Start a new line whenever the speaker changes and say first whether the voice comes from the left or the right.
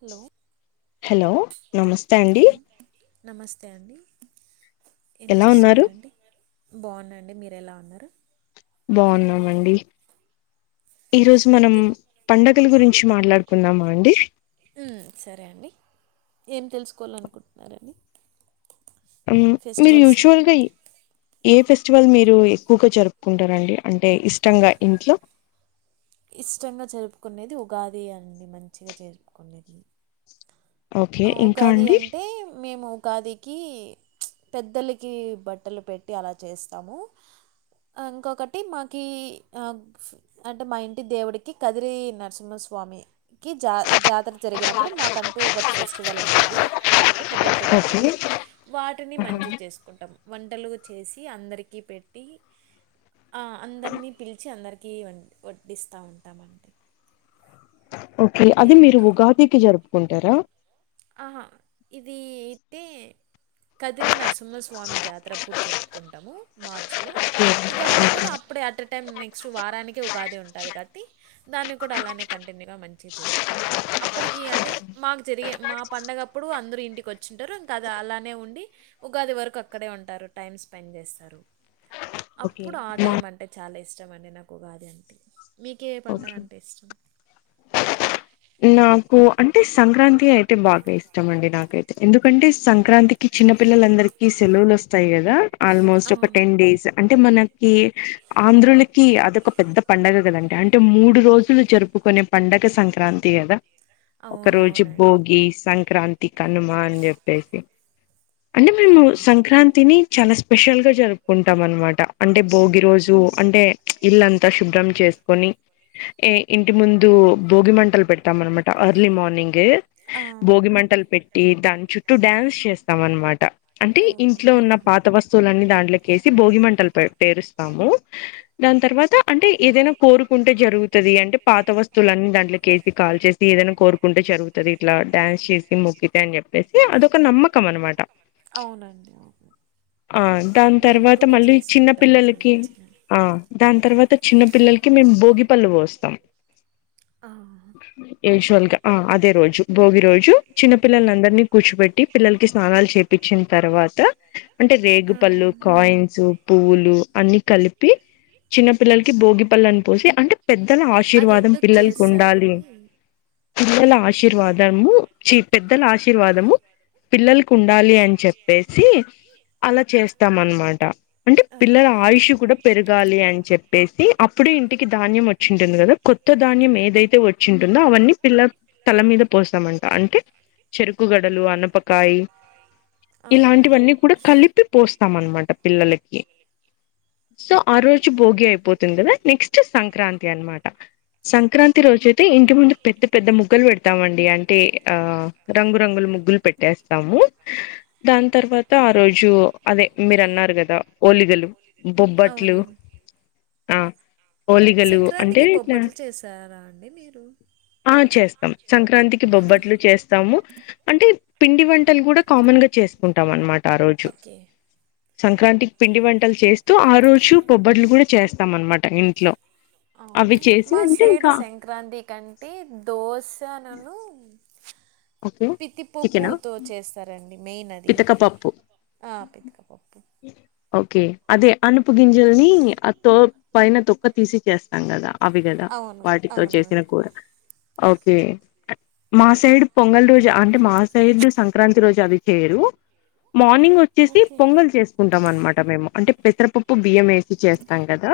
right: Hello
left: hello నమస్తే అండి
right: తఅండి ఏం
left: ఎలా ఉన్నారు
right: చేస్తున్నారండి బాగున్నా అండి మీరు ఎలా ఉన్నారు
left: బాగున్నామండి ఈరోజు మనం
right: తిన్
left: పండగల గురిం చి మాట్లాడుకుందామా అండి
right: ఉమ్ సరే అండి ఏం తెలుసుకోవాలనుకుంటున్నా రండి
left: ఉమ్ మీరు యూజువల్గా ఈ ఏ ఫెస్టివల్ మీరు ఎక్కువగా జరుపుకుంటారండి అంటే ఇష్టంగా ఇంట్లో
right: ఇష్టంగా జరుపుకునేది ఉగాది అండి మంచిగా జరుపుకునేది
left: ఓకే
right: అ
left: ఇంకా
right: ఉగాది
left: అండి
right: అంటే మేము ఉగాదికి పెద్దలకి బట్టలు పెట్టి అలా చేస్తాము ఆ ఇంకొకటి మాకి అంటే మా ఇంటి దేవుడికి కదిరి నరసింహ స్వామికి జా జాతర జరిగినప్పుడు మాకంటూ ఒక ఫెస్టివల్ ఉంటది ఒక పొద్దులు
left: ఓకే
right: అనేది వాటిని మంచిగా చేసుకుంటాం వంటలు చేసి అందరికీ పెట్టి ఆ అందరినీ పిలిచి అందరికీ వ వడ్డిస్తా ఉంటామండి
left: ఓకే అది మీరు ఉగాదికి జరుపుకుంటారా
right: ఆహా ఇది అయితే కదిరి నరసింహస్వామి జాతర అప్పుడు జరుపు కుంటాము మార్చిలో
left: ఓకే
right: ఉగాది కూడా అప్పుడే అట్ ఏ టైం నెక్స్ట్ వారానికి ఉగాది ఉంటది క బట్టి దాన్ని కూడా అలానే కంటిన్యూగ మంచిగ జరుపుకుంటాం అప్పటికి అంటే మాకు జరిగి మా పండగప్పుడు అందరూ ఇంటికి వచ్చింటారు ఇంకా అది అలానే ఉండి ఉగాది వరకు అక్కడే ఉంటారు టైమ్ స్పెండ్ చేస్తారు
left: ఓకే
right: అప్పుడు ఆ
left: మా
right: టైం అంటే చాలా ఇష్టం ఇష్టం అండి నాకు ఉగాది అంటే మీకే పండుగ
left: ఓకే
right: అంటే ఇష్టం
left: నాకు అంటే సంక్రాంతి అయితే బాగా ఇష్టం అండి నాకైతే ఎందుకంటే సంక్రాంతికి చిన్న పిల్లందరికీ సెలవులు వస్తాయి కదా ఆల్మోస్ట్ ఒక
right: అవును
left: టెన్ డేస్ అంటే మనకి ఆంధ్రులకి అదొక పెద్ద పండగ కదండి అంటే మూడు రోజులు జరుపుకు కొనే పండగ సంక్రాంతి కదా ఒక రోజు
right: అవునవునండి
left: భోగి సంక్రాంతి కనుమా అని చెప్పేసి అంటే మేము
right: అవును
left: సంక్రాంతిని చాలా స్పెషల్ గా జరుపుకుంటాం అనమాట అంటే భోగి రోజు అంటే ఇల్లంతా శుభ్రం చేసుకొని ఏ ఇంటి ముందు బోగి మంటల్ పెట్ మనమాట అర్లీ మార్నింగ్ ఏ
right: ఆ,
left: భోగి మంటలు పెట్టి దాని చుట్టూ డ్యాన్స్ చేస్తాం అనమాట ట అంటే
right: ఓహో
left: ఇంట్లో ఉన్న పాత వస్తువులన్నీ దాంట్లోకి వేసి భోగి మంటలు పె పేరుస్త దాని తర్వాత అంటే ఏదైనా కోరుకుంటే జరుగుతది అంటే పాత వస్తువులన్నీ దాంట్లోకె కాల్ చేసి ఏదైనా కోరుకుంటే జరుగుతది ఇట్లా డాన్స్ చేసి మొక్కితే అని చెప్పేసి అదొక నమ్మకం అనమాట.
right: అవునండి అవును
left: ఆ దాని
right: మేము
left: తర్వాత
right: కూడా
left: మళ్ళీ చిన్న
right: చేసుకుంటాం అండి
left: పిల్లలకి
right: మంచిగానే
left: ఆ దాని తర్వాత చిన్న పిల్లలకి మేము భోగి పళ్ళు పోస్తాం
right: ఆ
left: యూస్వల్గా ఆ అదే రోజు భోగి రోజు చూ చిన్న పిల్లల అందరినీ కూర్చోపెట్టి పిల్లలకి స్నానాలు చేపిచ్చిన తర్వాత అంటే రేగు
right: ఆ.
left: ప పళ్లు, కాయిన్స్, పువ్వులు అన్ని. ప్పి చిన్న పిల్లలకి భోగిపళ్ళని పోసి అంటే పెద్దల
right: అది
left: ఆశీర్వాదం
right: ఎందుకు
left: పిల్లలకి ఉండాలి
right: చేస్తారండి
left: పిల్లల ఆశీర్వాదము చి పెద్దల ఆశీర్వాదము పిల్లలకు ఉండాలి అని చెప్పేసి అలా చేస్తాం అనమాట అంటే పిల్లల
right: ఓకే
left: ఆయుష్ కూడా పెరగాలి అని చెప్పేసి అప్పుడే ఇంటికి ధాన్యం వచ్చింటుంది కదా కొత్త ధాన్యం ఏదైతే వచ్చింటుందో అవన్నీ పిల్ల తల మీద పోస్తామంట అంటే చెరుకుగడలు, అనపకాయి.
right: అవునా?
left: ఇలాంటివన్నీ కూడా కలిపి పోస్తాం అనమాట పిల్లలకి. సో ఆ రోజు భోగి అయిపోతుంది కదా నెక్స్ట్ సంక్రాంతి అనమాట. సంక్రాంతి రోజే తే ఇంటి ముందు పెద్ద పెద్ద ముగ్గులు పెడతామండి అంటే ఆ రంగురంగుల ముగ్గులు పెట్టేస్తాము. ఉ దాని తర్వాత ఆ రోజు అదే మీరన్నారు ఒలిగలు బొ
right: అవును
left: ఓలిగలు అంటే
right: సంక్రాంతికి
left: ఇట్లా
right: బొబ్బట్లు చేసారా అండి మీరు.
left: ఆ చేస్తాం! సంక్రాంతికి బొబ్బట్లు చేస్తాము. అంటే పిండి వంటలు కూడా కామన్ గా చేసుకుంటాం అనమాట ఆ రోజు
right: ఓకే.
left: సంక్రాంతికి పిండి వంటలు చేస్ తో ఆ రోజు పొబ్బడ్లు కూడా చేస్తాం అన్నమాట నింట్లో అవి చేసి ఉంటే ఇంకా
right: క్రాంతి కంటే దోసనును
left: ఓకే చికెనా
right: పితిపప్పుతో చేస్తారండి. మెయిన్ అది
left: పితక పప్పు
right: ఆ పితకపప్పు
left: ఓకే అదే అనుపు గింజల్ని ఆ తో పైన తొక్క తీసి చేస్తాం కదా అవి కదా
right: అవును.
left: వాటితో చేసిన
right: అవునవును.
left: కూర ఓకే మా సైడ్ పొంగలి రోజు అంటే మా సైడ్ సంక్రాంతి రోజు అవి తెరు మార్నింగ్ వచ్చేసి
right: ఓకే.
left: పొంగల్ చేసుకుంటాం అనమాట మేము అంటే పెసరపప్పు బియ్యం వేసి చేస్తాం కదా.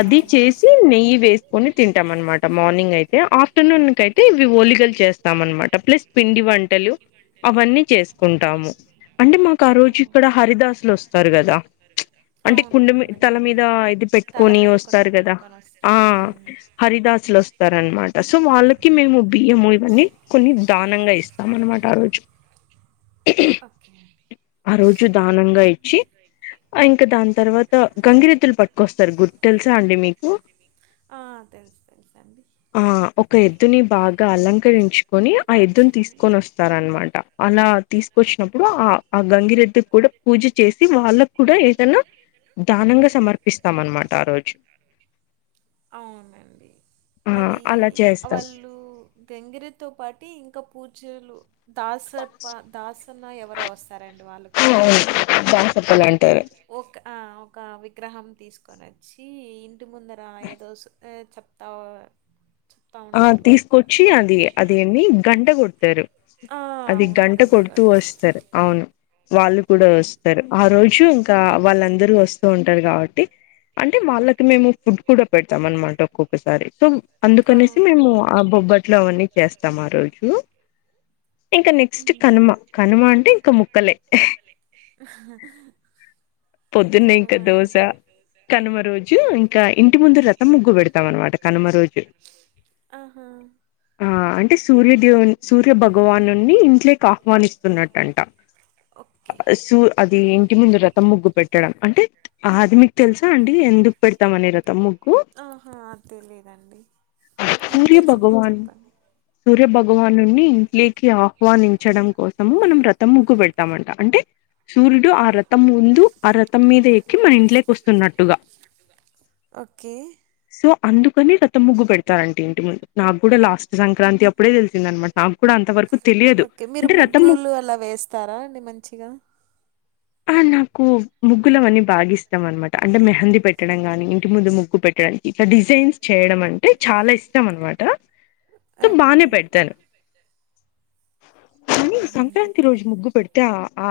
left: అది చేసి నెయ్యి వేసుకొని తింటాం అనమాట మార్నింగ్ అయితే ఆఫ్టర్నూన్ క తె ఇవి ఓలిగలు చేస్తాం అనమాట ప్లస్ పిండి వంటలు అవన్నీ చేసుకుంటాము అంటే మాకు ఆ రోజు ఇక్కడ హరిదాసులు వస్తారు కదా ప్చ్ అంటే కుండ మీ తల
right: అవునవునవునండి.
left: మీద ఇది
right: తల
left: పెట్టుకొని
right: మీద కుండ
left: వస్తారు కదా.
right: పెట్టుకొనొస్తా.
left: ఆ
right: హ్మ్.
left: హరిదాసులొస్తారన్మాట సో వాళ్ళకి మేము బి ఇవన్నీ కొన్ని దానంగా ఇస్తాం అన్నమాట ఆ రోజు
right: ఓకే అండి.
left: ఆ రోజు దానంగా ఇచ్చి ఆ ఇంకా దాం తర్వాత గంగిరెద్దులు పట్కొస్తారు గుర్ తెలుసా అండి మీకు
right: ఆ! తెలుసు తెలుసండి.
left: ఆ ఒక ఎద్దుని బాగా అలంకరించుకొని ఆ ఎద్దున్
right: ఇచ్చుకుని
left: తీసుకొనొస్తారన్మాట అలా తీసుకొచ్చినప్పుడు ఆ ఆ గంగిరెద్దుక్కుడా పూజ చేసి వాళ్ళక్కుడా ఏదనా దానంగా సమర్పిస్తామన్మాట ఆ రోజు
right: అవునండి
left: ఆ
right: అదీ
left: అలా చేస్తాం
right: వాళ్ళు గంగిరెద్ తో పాటి ఇంకా పూజలు దాస్ సర్ప దాస్ తున్న ఎవరో వస్తారండి వాళ్ళు కూడా
left: అవును దాసప్పలు అంటారు
right: ఓక్ ఆ ఒక వి గ్రహం తీసుకొనోచ్చి ఇంటి ముందర ఏదో సో ఏ చెప్తావ్
left: ఆ తీసుకొచ్చి అది అదేంది గంట కొడ్తారు
right: ఆ!
left: అది
right: అవును.
left: గంట కొడుతూ
right: గంటగడుతూ.
left: వస్తారు అవును వాళ్ళు కూడా వస్తారు ఆ రోజు ఇంకా వాళ్ళందరూ వస్ స్తూ ఉంటారు కాబట్టి అంటే వాళ్ళకి మేము ఫుడ్ కూడా పెడతామన్మాట ఒకొక్క సారి సో అందు
right: ఆ!
left: కనేసి మేము ఆ
right: ఓకే.
left: బొబ్బట్లు అవన్నీ చేస్తాం ఆ రోజు ఇంకా నెక్స్ట్ కనుమ
right: హ్మ్.
left: కనుమ అంటే ఇంకా ముక్కలే పొద్దున్నే ఇంకా
right: కనుమ
left: దోశ కనుమ రోజు ఇంకా ఇంటి ముందు రతం ము ముగ్గు పెడతాం అనమాట కనుమ రోజు
right: ఆహా
left: దేవుణ్ సూర్యభగవానున్నీ ఇంట్లోకాహ్వానిస్తున్నట్టంట
right: ఓకే
left: సూ అది ఇంటి ముందు రతం ముగ్గు పెట్టడం అంటే ఆ అది మీకు తెలుసా అండి ఎందుకు పెడతామని రథం ముగ్గు
right: ఆహా తెలీదండి మీకు
left: సూర్య
right: తెలిసింటే
left: భగవాన్
right: చెప్పండి
left: సూర్య భగవాన్ నున్నీ ఇంట్లోకి ఆహ్వానించడం కోసము మనం రథం ముగ్గు పెడతామంట అంటే సూర్యుడు ఆ రథం ముందు ఆ రథం మీద ఎక్కి మన ఇంట్లోకొస్తున్నట్టుగా
right: ఓకే
left: సో అందుకని రథం ముగ్గు పెడ్ తారంట ఇంటి ముందు నాక్కూడా లాస్ట్ సంక్రాంతి అప్పుడే తెలిసిందన్మాట అప్పుడంతవరకు
right: ఓకే మీరు ముగ్గులు అలా వేస్తారా అండి మంచిగా
left: ఆ నాకు ముగ్గులవన్నీ బాగిస్తం అనమాట అంటే మెహందీ పెట్టడంగాని ఇంటి ముందు ముగ్గు పెట్ ట్టడం ఇట్లా డిజైన్స్ చేయడం అంటే చాలా ఇష్టం అనమాట సో బానే
right: ఓకే
left: పెడతాను కానీ సంక్రాంతి రోజు ముగ్గు పెడితే ఆ ఆ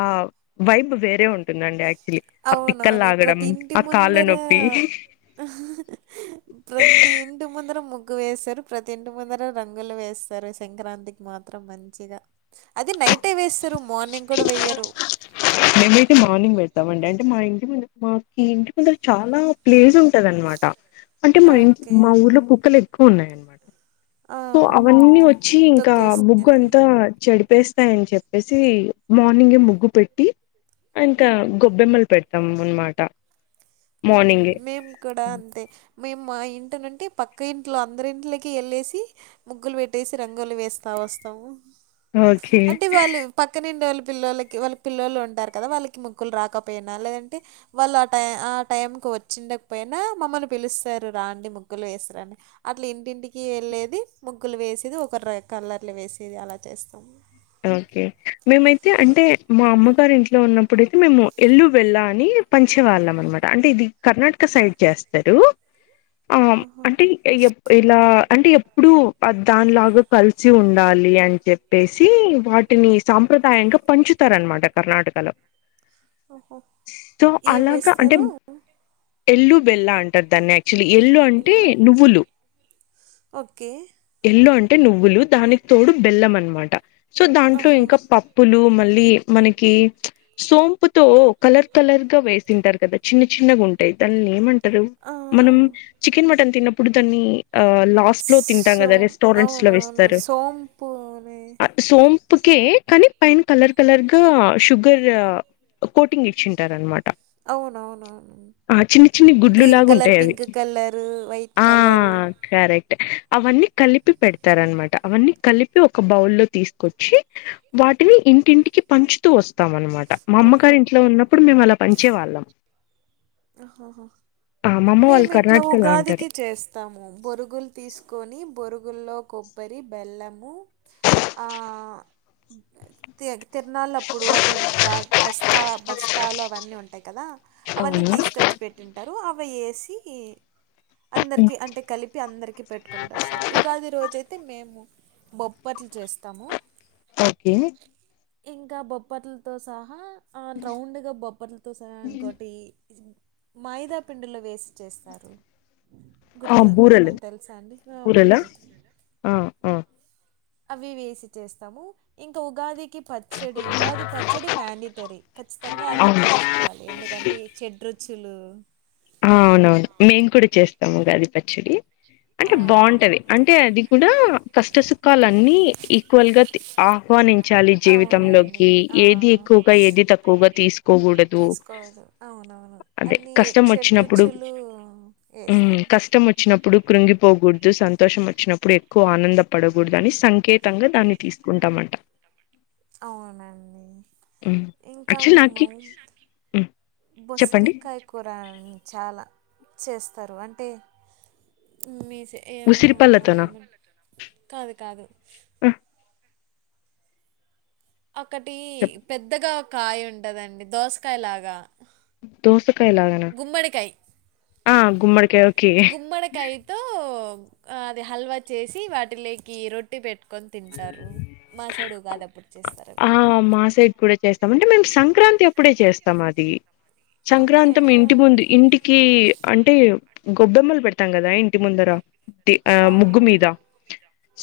left: వైబ్ వేరే ఉం టుందండి యాక్చులీ ఆ పిక్కల్
right: అవునవును.
left: లాగడం
right: ప్రతి ఇంటి
left: ఆ కాళ్ళ
right: ముందర
left: నొప్పి
right: ప్రతి ఇంటి ముందర ముగ్ గ్గు వేసారు ప్రతి ఇంటి ముందర రంగులు వేసారు సంక్రాంతికి మాత్రం మంచిగా అది నైటే వేస్తారు మార్నింగ్ కూడా వేయరు
left: తవం అంటే మా ఇంటి ముందర మాక్ ఈ ఇంటి ముందర చాలా ప్లేస్ ఉంటది అనమాట అంటే మా ఇం
right: ఓకే.
left: మా ఊర్లో కుక్కలెక్కుఉన్నాయన్నమాట
right: ఆ!
left: సో అవన్నీ
right: ఓకే.
left: వచ్చి ఇంకా ముగ్గు
right: తొక్కేస్తాయని.
left: అంతా చెడిపి ప్పేస్తాయని చెప్పేసి మార్నింగే ముగ్గు పెట్టి ఇంకా గొబ్బెమ్మలు పెడతాం అనమాట
right: ఉ మేము కూడా అంతే మేము మా ఇంటినంటే పక్క ఇంట్లో అందరి ఇంంటికి వెళ్ళేసి ముగ్గులు పెట్టేసి రంగోలీ వేస్తాము వస్తాము
left: ఓకే
right: అంటే వాళ్లు పక్క పిల్లలకి వాళ్ళ పిల్లలు ఉంటారు కదా వాళ్ళకి ముగక్కులు రాకపోయినా లేదంటే వాళ్ళు ఆ టై టైంకి వచ్చిండకపోయినా మమ్మల్ని పిలుస్తారు రాండి ముగ్గులు వేస్తాన్ అట్లా ఇంటింటికి వెళ్ళి లేది ముగ్గులు వేసేది ఒక కలర్లు వేసేది అలా చేస్తాము
left: ఓకే మేమైతే అంటే మా అమ్మగారి ఇంట్లో ఉన్నప్పుడుతే మేము ఎల్లు వెళ్ళా అండి పంచేవాళ్ళం అనమాట అంటే ఇది కర్ణటక సైడ్ చేస్తారు ఆ
right: ఆహా!
left: అంటే ఇలా అంటే ఎప్పుడు దానిలాగా కలిసి ఉండాలి అని చెప్పేసి వాటిని సాంప్రదాయంగా పంచుతారనమాట కర్ణాటకలో
right: ఓహో
left: సో
right: ఏం
left: అలాగా అంటే
right: వేస్తారు
left: ఎల్లు బెల్ అంటారు దనే ఎల్లు అంటే నువ్వులు
right: ఓకే.
left: ఎలో అంటే టే నువ్వులు దానికి తోడు బెల్లం అనమాట సో దాంట్లో
right: ఆహా!
left: ఇంకా పప్పులు మళ్ మనకి సోంపుతో కలర్ కలర్ గా వేసింటారు కదా చిన్న చిన్నగాంటయిది దానిని ఏమంటారు
right: ఆ!
left: మనం చికెన్ మటన్ తిన్నప్పుడు దాన్ని ఆ లాస్ట్ లో తింటాం కదా
right: సోమ్
left: రెస్టారెంట్స్ లో
right: అవునవును
left: వేస్తారు
right: సోంపు నీ
left: ఆ సోంపుకే కానీ పైన కలర్ కలర్గా షుగర్ కోటింగ్ ఇచ్చింటారు అనమాట
right: అవునవునవును
left: ఆ చిన్న చిన్ని
right: గ్రీన్
left: గుడ్లులాగా
right: కలర్
left: ఉంటాయి అవి
right: పింక్ కలర్ వైట్
left: ఆ
right: కలర్
left: కరెక్ట్ అవన్నీ కలిపి పెడతారునమాట అవన్నీ కలిపి ఒక బౌలో తీసుకొచ్చి వాటిని ఇంటింటికి పంచుతూ వస్తాం అన్నమాట మా
right: ఓహో
left: అమ్మగారి ఇంట్లో ఉన్నప్పుడు మేము అలా పనిచే వాళ్ళం
right: అహ హ
left: ఆ మా అమ్మ వాళ్ళు
right: మేము ఇట్లా
left: కర్ణాటకలో ఉంటారు
right: ఉగాదికి చేస్తాము బొరుగులు తీసుకొని పొరుగుల్లో కొబ్బరి బెల్లము తి తిరనాళ అప్పుడు అవి ద బస్తా బస్తాలు అవన్నీ ఉంటాయి కదా అవన్నీ
left: అవునా
right: తీసుకొచ్చి పెట్టింటారు అవి వేసి అందరికి అంటే కలిపి అందరికి పెట్టుకుంటూ వస్తారు ఉగాది రోజయితే మేము బొప్పట్లు చేస్తాము
left: ఓకే
right: ఇంకా బొప్పట్లతో సహా రౌండ్గా బొప్పట్లతో సహా అనుకోటి మైదా పిండీలో వేసి చేస్తారు
left: ఆ
right: గుర్తు మీకు
left: బూరెలు
right: ఏమన్నా తెలుసా అండి
left: బూరెలా
right: బోరైతే
left: ఆ ఆ
right: అవి వేసి చేస్తాము ఇంకా ఉగాది పచ్చడి ఉగాది పచ్చడి మ్యాడిటరీ ఖచ్చితంగా అది
left: అవును
right: చేసుకోవాలి ఎందుకంటే చెడు రుచులు
left: అవునవును మేము కూడా చేస్తాము ఉగాది పచ్చడి
right: ఆ
left: అంటే బాగుంటది అంటే అది కూడా కష్ట సుఖాలున్ని ఈక్వల్ గా ఆఫ్ మార్నింగ్ చాలి
right: అవునండి.
left: జీవితంలోకి
right: ఆ
left: ఏది ఎక్కువగా ఏది తక్కువగా తీసుకోకూడదు
right: నవును అన్ని చెట్రుచులు
left: మ్మ్ కష్టం వచ్చినప్పుడు కృంగిపోగుడుదు సంతోషం వచ్చినప్పుడు ఎక్కువ నంద పడగుడదని సంకేతంగా దాన్ని తీసుకుంటామంట
right: అవునండి
left: హ్మ్.
right: ఇంకా
left: యాక్చువల్
right: మేము
left: నాకి హ్మ్. చెప్పండి.
right: బొసరికాయ కూర చాలా చేస్తారు అంటే మీ ఏమో
left: ఉసిరిపళ్ళతోనా?
right: వలేమో కాదు కాదు
left: ఆ!
right: ఒకటి
left: చెప్
right: పెద్దగా కాయ ఉంటదండి దోసకాయ లాగా
left: దోస కయ్ లాగానా ఆ గుమ్మడి కాయ ఓకే
right: గుమ్మడికాయతో ఆ అది హల్వా చేసి వాటిలేకి రొట్టి పెట్ కొన్ తింటారు మా సైడు ఉగాదప్పుడు చేస్తా
left: ఆ మా సైడ్ కూడా చేస్తాం అంటే మేము సంక్రాంతి అప్పుడే చేస్తాం అది సంక్రాం
right: ఓకే
left: ఇంటి ముందు ఇంటికి అంటే గొబ్బెమ్మలు పెడతాం కదా ఇంటి ముందర ఆ ముగ్గు మీద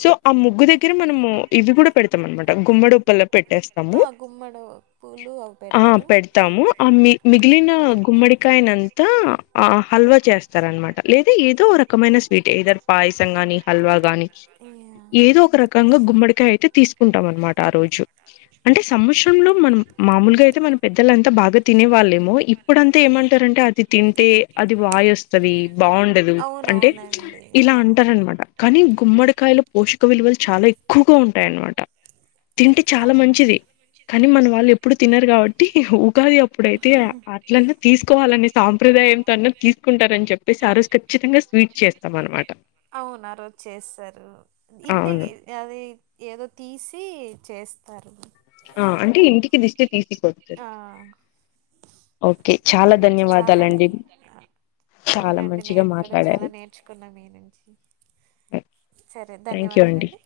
left: సో ఆ ముగ్గు దగ్గిర మనము ఇవి గుడ
right: ఆ.
left: పెడతం అన్మాట గుమ్మడు పల పెట్టేస్తాము
right: ఆ గుమ్మడి పూలు అవి
left: ఆ
right: పెడతారు
left: పెడతాము ఆ మిగిలిన గుమ్మడికాయనంతా ఆ హల్వా చేస్తా రన్మాట లేదా ఏదో రకమైన స్వీట్ ఏదరు పాయసం గాని హల్వా గాని ఏదో ఒక
right: గాని
left: రకంగా గుమ్మడికాయైతే తీసుకుంటాం అన్మాట ఆ రోజు అంటే లో మనం మామూలుగా అయితే మన పెద్దలంతా బాగా తినే వాళ్ళేమో ఇప్పుడంతా ఏమంటారంటే అది తింటే అది వాయొస్తుది బాగుండదు అంటే
right: అవునవునండి
left: ఇలా
right: ఆ
left: అంటారన్మాట కానీ కుమ్మడికాయల పోషక విలువలు చాలా ఎక్కువగా ఉంటాయన్మాట తింటే చాలా
right: అవునండి
left: మంచిది కానీ మన వాళ్ళు ఎప్పుడు తినరు గావట్టి ఉగాది అప్పుడైతే అట్లన్నా తీసుకోవాలనే సాం ప్రదాయంతో అన్న తీసుకుంటారని చెప్పేసి ఆ రోజు ఖచ్చితంగా స్వీట్ చేస్తాం అనమాట
right: అవును ఆరోజు చేస్తారు
left: అవును.
right: ఇంటికి అది ఏదో తీసి చేస్ పారుగు
left: ఆ అంటే ఇంటికి దిష్టి తీసి కొడుతర్
right: ఆ తీస్తారు.
left: ఓకే
right: మీ
left: చాలా
right: నుంచి చాలా చాలా
left: ధన్యవాదాలండి
right: నేను ధన్యవాదాలండి.
left: చాలా
right: అవునండి
left: మంచిగా
right: నేను కూడా చాలా
left: మాట్లాడారు.
right: నేర్చుకున్నా మీ నుంచి సరే
left: థ్యాంక్ యూ అండి
right: ధన్యవాదాలండి